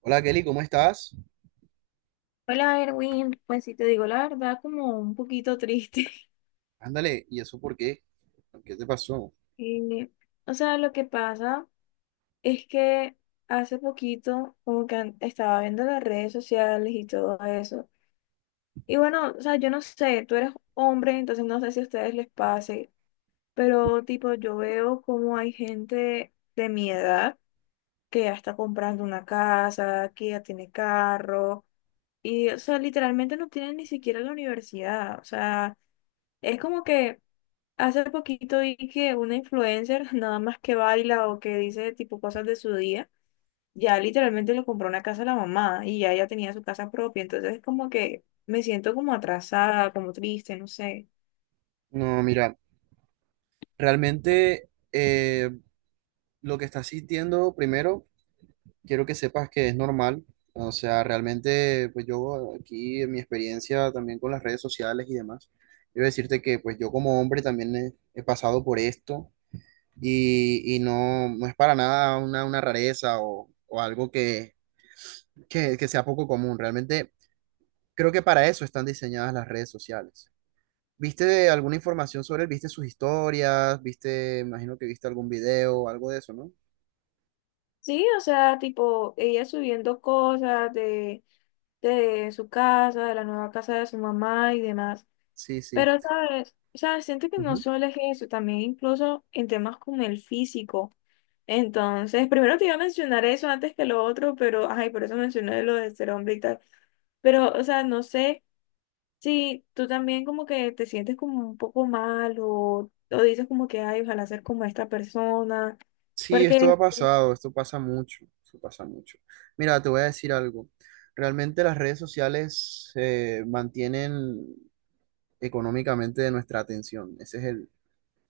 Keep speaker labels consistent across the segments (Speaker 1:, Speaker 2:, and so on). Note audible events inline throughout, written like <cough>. Speaker 1: Hola Kelly, ¿cómo estás?
Speaker 2: Hola, Erwin. Pues si te digo la verdad, como un poquito triste. <laughs>
Speaker 1: Ándale, ¿y eso por qué? ¿Qué te pasó?
Speaker 2: Y, o sea, lo que pasa es que hace poquito como que estaba viendo las redes sociales y todo eso. Y bueno, o sea, yo no sé, tú eres hombre, entonces no sé si a ustedes les pase, pero tipo yo veo como hay gente de mi edad que ya está comprando una casa, que ya tiene carro, y o sea, literalmente no tienen ni siquiera la universidad. O sea, es como que... Hace poquito vi que una influencer, <laughs> nada más que baila o que dice tipo cosas de su día, ya literalmente le compró una casa a la mamá y ya ella tenía su casa propia. Entonces es como que me siento como atrasada, como triste, no sé.
Speaker 1: No, mira, realmente lo que estás sintiendo, primero, quiero que sepas que es normal. O sea, realmente, pues yo aquí en mi experiencia también con las redes sociales y demás, quiero decirte que pues yo como hombre también he pasado por esto y no, no es para nada una, una rareza o algo que sea poco común. Realmente creo que para eso están diseñadas las redes sociales. ¿Viste alguna información sobre él? ¿Viste sus historias? ¿Viste, imagino que viste algún video, algo de eso, ¿no?
Speaker 2: Sí, o sea, tipo ella subiendo cosas de su casa, de la nueva casa de su mamá y demás.
Speaker 1: Sí, sí.
Speaker 2: Pero, ¿sabes? O sea, siento que no
Speaker 1: Ujú.
Speaker 2: solo es eso, también incluso en temas como el físico. Entonces, primero te iba a mencionar eso antes que lo otro, pero, ay, por eso mencioné lo de ser hombre y tal. Pero, o sea, no sé si tú también como que te sientes como un poco mal o dices como que, ay, ojalá ser como esta persona.
Speaker 1: Sí,
Speaker 2: Porque
Speaker 1: esto ha pasado, esto pasa mucho, esto pasa mucho. Mira, te voy a decir algo. Realmente las redes sociales mantienen económicamente de nuestra atención. Ese es el,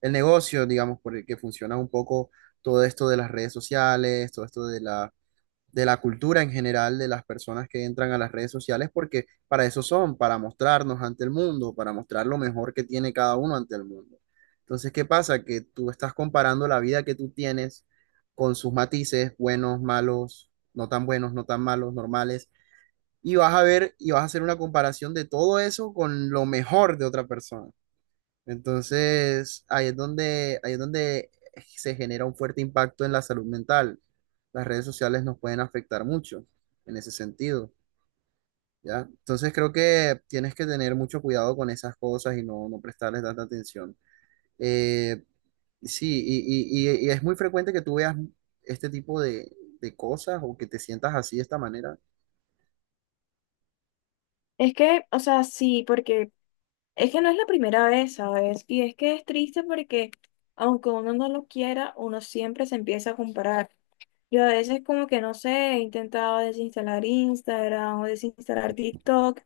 Speaker 1: el negocio, digamos, por el que funciona un poco todo esto de las redes sociales, todo esto de la cultura en general de las personas que entran a las redes sociales, porque para eso son, para mostrarnos ante el mundo, para mostrar lo mejor que tiene cada uno ante el mundo. Entonces, ¿qué pasa? Que tú estás comparando la vida que tú tienes con sus matices, buenos, malos, no tan buenos, no tan malos, normales, y vas a ver y vas a hacer una comparación de todo eso con lo mejor de otra persona. Entonces, ahí es donde se genera un fuerte impacto en la salud mental. Las redes sociales nos pueden afectar mucho en ese sentido, ¿ya? Entonces, creo que tienes que tener mucho cuidado con esas cosas y no, no prestarles tanta atención. Eh, sí, y es muy frecuente que tú veas este tipo de cosas o que te sientas así de esta manera.
Speaker 2: es que, o sea, sí, porque es que no es la primera vez, ¿sabes? Y es que es triste porque aunque uno no lo quiera, uno siempre se empieza a comparar. Yo a veces como que no sé, he intentado desinstalar Instagram o desinstalar TikTok,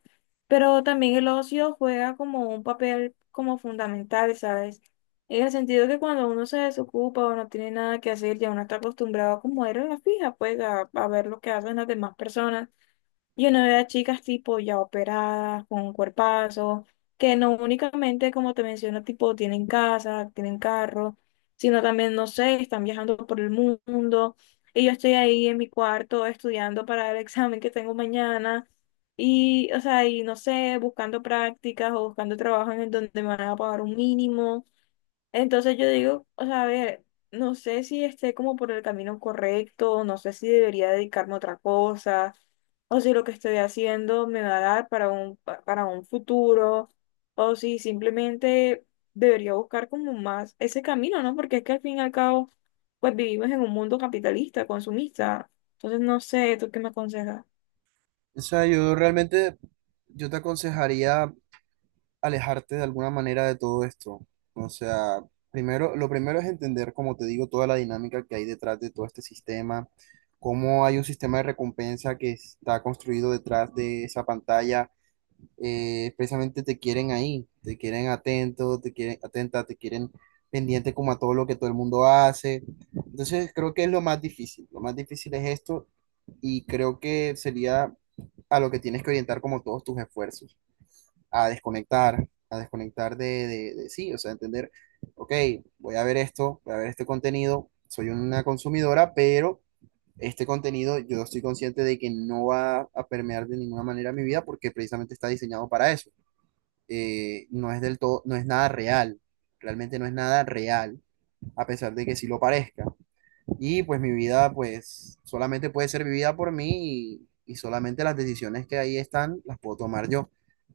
Speaker 2: pero también el ocio juega como un papel como fundamental, ¿sabes? En el sentido que cuando uno se desocupa o no tiene nada que hacer, ya uno está acostumbrado como era la fija, pues a ver lo que hacen las demás personas. Yo no veo a chicas tipo ya operadas, con cuerpazos, que no únicamente, como te menciono, tipo tienen casa, tienen carro, sino también, no sé, están viajando por el mundo. Y yo estoy ahí en mi cuarto estudiando para el <laughs> examen que tengo mañana. Y, o sea, y no sé, buscando prácticas o buscando trabajo en el donde me van a pagar un mínimo. Entonces yo digo, o sea, a ver, no sé si esté como por el camino correcto, no sé si debería dedicarme a otra cosa, o si lo que estoy haciendo me va a dar para un, para un futuro, o si simplemente debería buscar como más ese camino, ¿no? Porque es que al fin y al cabo, pues vivimos en un mundo capitalista, consumista. Entonces no sé, ¿tú qué me aconsejas?
Speaker 1: O sea, yo realmente, yo te aconsejaría alejarte de alguna manera de todo esto. O sea, primero, lo primero es entender, como te digo, toda la dinámica que hay detrás de todo este sistema, cómo hay un sistema de recompensa que está construido detrás de esa pantalla. Precisamente te quieren ahí, te quieren atento, te quieren atenta, te quieren pendiente como a todo lo que todo el mundo hace. Entonces, creo que es lo más difícil. Lo más difícil es esto y creo que sería a lo que tienes que orientar como todos tus esfuerzos a desconectar sí, o sea, entender, ok, voy a ver esto, voy a ver este contenido, soy una consumidora, pero este contenido yo estoy consciente de que no va a permear de ninguna manera mi vida porque precisamente está diseñado para eso. No es del todo, no es nada real, realmente no es nada real, a pesar de que sí lo parezca. Y pues mi vida, pues solamente puede ser vivida por mí y solamente las decisiones que ahí están las puedo tomar yo.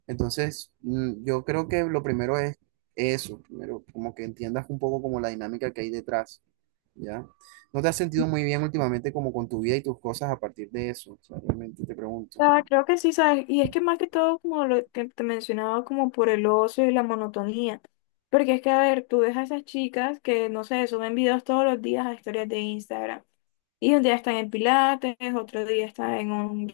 Speaker 1: Entonces, yo creo que lo primero es eso, primero como que entiendas un poco como la dinámica que hay detrás, ¿ya? ¿No te has sentido muy bien últimamente como con tu vida y tus cosas a partir de eso? O sea, realmente te pregunto.
Speaker 2: Ah, creo que sí, ¿sabes? Y es que más que todo, como lo que te mencionaba, como por el ocio y la monotonía. Porque es que, a ver, tú ves a esas chicas que, no sé, suben videos todos los días a historias de Instagram. Y un día están en Pilates, otro día están en un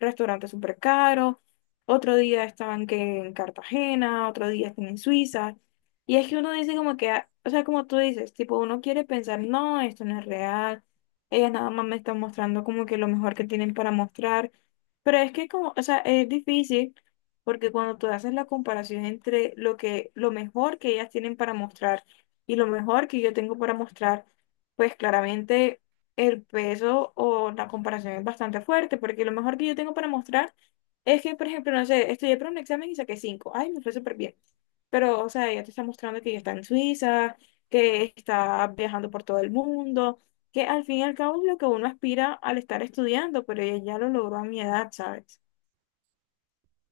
Speaker 2: restaurante súper caro, otro día estaban que en Cartagena, otro día están en Suiza. Y es que uno dice como que, ah, o sea, como tú dices, tipo, uno quiere pensar, no, esto no es real, ellas nada más me están mostrando como que lo mejor que tienen para mostrar. Pero es que como, o sea, es difícil porque cuando tú haces la comparación entre lo que, lo mejor que ellas tienen para mostrar y lo mejor que yo tengo para mostrar, pues claramente el peso o la comparación es bastante fuerte, porque lo mejor que yo tengo para mostrar es que, por ejemplo, no sé, estudié para un examen y saqué cinco. Ay, me fue súper bien. Pero, o sea, ella te está mostrando que ella está en Suiza, que está viajando por todo el mundo, que al fin y al cabo es lo que uno aspira al estar estudiando, pero ella ya lo logró a mi edad, ¿sabes?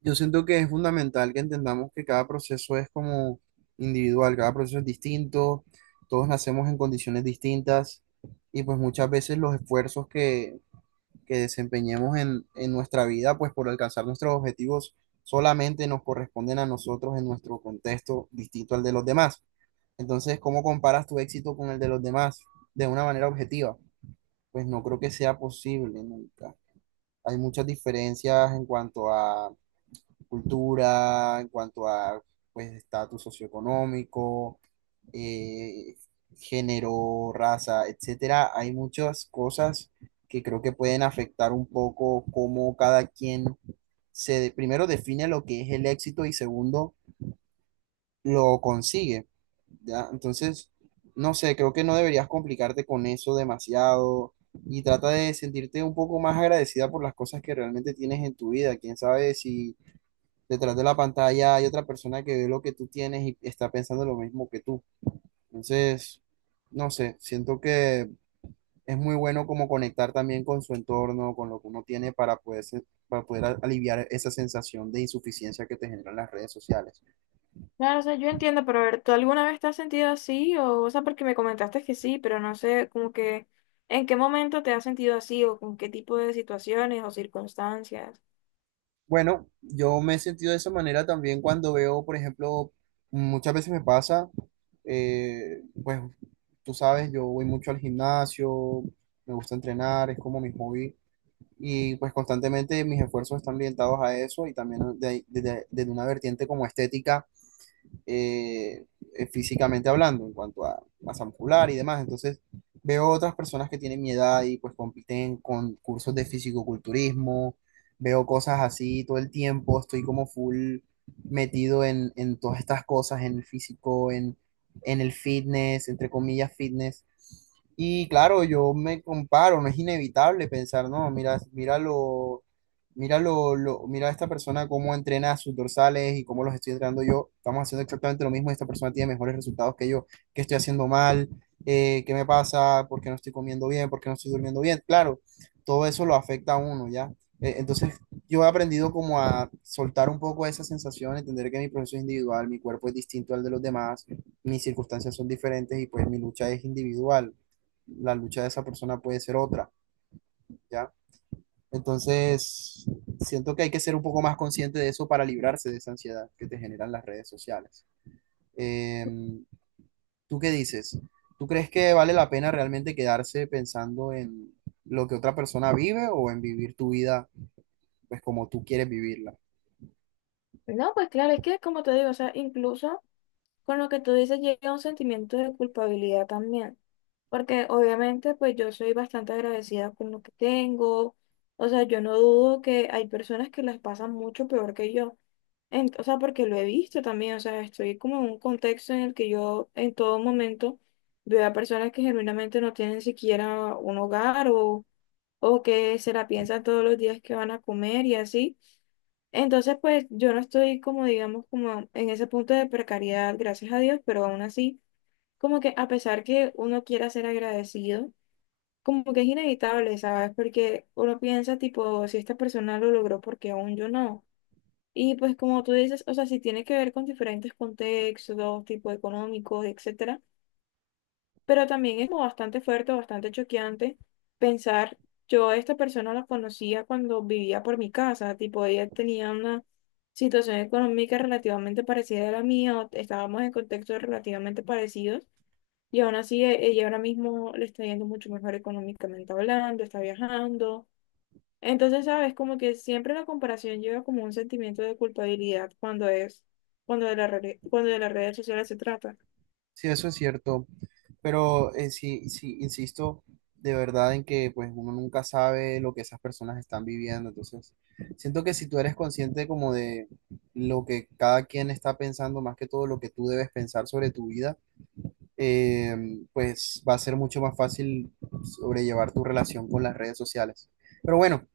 Speaker 1: Yo siento que es fundamental que entendamos que cada proceso es como individual, cada proceso es distinto, todos nacemos en condiciones distintas y pues muchas veces los esfuerzos que desempeñemos en nuestra vida, pues por alcanzar nuestros objetivos solamente nos corresponden a nosotros en nuestro contexto distinto al de los demás. Entonces, ¿cómo comparas tu éxito con el de los demás de una manera objetiva? Pues no creo que sea posible nunca. Hay muchas diferencias en cuanto a cultura, en cuanto a pues estatus socioeconómico, eh, género, raza, etcétera. Hay muchas cosas que creo que pueden afectar un poco cómo cada quien primero define lo que es el éxito y segundo lo consigue, ¿ya? Entonces, no sé, creo que no deberías complicarte con eso demasiado y trata de sentirte un poco más agradecida por las cosas que realmente tienes en tu vida. Quién sabe si detrás de la pantalla hay otra persona que ve lo que tú tienes y está pensando lo mismo que tú. Entonces, no sé, siento que es muy bueno como conectar también con su entorno, con lo que uno tiene para poder, para poder aliviar esa sensación de insuficiencia que te generan las redes sociales.
Speaker 2: Claro, o sea, yo entiendo, pero a ver, ¿tú alguna vez te has sentido así? O sea, porque me comentaste que sí, pero no sé, como que, ¿en qué momento te has sentido así o con qué tipo de situaciones o circunstancias?
Speaker 1: Bueno, yo me he sentido de esa manera también cuando veo, por ejemplo, muchas veces me pasa, pues tú sabes, yo voy mucho al gimnasio, me gusta entrenar, es como mi hobby y pues constantemente mis esfuerzos están orientados a eso y también desde de una vertiente como estética eh, físicamente hablando, en cuanto a masa muscular y demás. Entonces, veo otras personas que tienen mi edad y pues compiten en concursos de fisicoculturismo, veo cosas así todo el tiempo, estoy como full metido en todas estas cosas, en el físico, en el fitness, entre comillas, fitness. Y claro, yo me comparo, no es inevitable pensar, no, mira a esta persona cómo entrena sus dorsales y cómo los estoy entrenando yo. Estamos haciendo exactamente lo mismo. Esta persona tiene mejores resultados que yo. ¿Qué estoy haciendo mal? ¿Qué me pasa? ¿Por qué no estoy comiendo bien? ¿Por qué no estoy durmiendo bien? Claro, todo eso lo afecta a uno, ¿ya? Entonces, yo he aprendido como a soltar un poco esa sensación, entender que mi proceso es individual, mi cuerpo es distinto al de los demás, mis circunstancias son diferentes y pues mi lucha es individual. La lucha de esa persona puede ser otra, ¿ya? Entonces, siento que hay que ser un poco más consciente de eso para librarse de esa ansiedad que te generan las redes sociales. Em, ¿Tú qué dices? ¿Tú crees que vale la pena realmente quedarse pensando en lo que otra persona vive o en vivir tu vida pues como tú quieres vivirla?
Speaker 2: No, pues claro, es que como te digo, o sea, incluso con lo que tú dices llega un sentimiento de culpabilidad también, porque obviamente pues yo soy bastante agradecida con lo que tengo, o sea, yo no dudo que hay personas que las pasan mucho peor que yo. O sea, porque lo he visto también, o sea, estoy como en un contexto en el que yo en todo momento veo a personas que genuinamente no tienen siquiera un hogar o que se la piensan todos los días que van a comer y así. Entonces, pues yo no estoy como, digamos, como en ese punto de precariedad, gracias a Dios, pero aún así, como que a pesar que uno quiera ser agradecido, como que es inevitable, ¿sabes? Porque uno piensa, tipo, ¿si esta persona lo logró, porque aún yo no? Y pues como tú dices, o sea, si tiene que ver con diferentes contextos, tipo económicos, etcétera, pero también es como bastante fuerte, bastante choqueante pensar, yo a esta persona la conocía cuando vivía por mi casa, tipo ella tenía una situación económica relativamente parecida a la mía, o estábamos en contextos relativamente parecidos y aún así ella ahora mismo le está yendo mucho mejor económicamente hablando, está viajando. Entonces, sabes, como que siempre la comparación lleva como un sentimiento de culpabilidad cuando es, cuando cuando de las redes sociales se trata.
Speaker 1: Sí, eso es cierto, pero sí, sí, insisto de verdad en que pues uno nunca sabe lo que esas personas están viviendo, entonces siento que si tú eres consciente como de lo que cada quien está pensando, más que todo lo que tú debes pensar sobre tu vida, eh, pues va a ser mucho más fácil sobrellevar tu relación con las redes sociales. Pero bueno,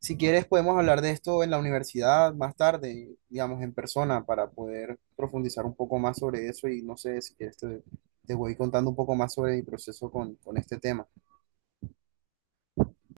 Speaker 1: si quieres podemos hablar de esto en la universidad más tarde, digamos en persona, para poder profundizar un poco más sobre eso y no sé si quieres te voy contando un poco más sobre mi proceso con este tema.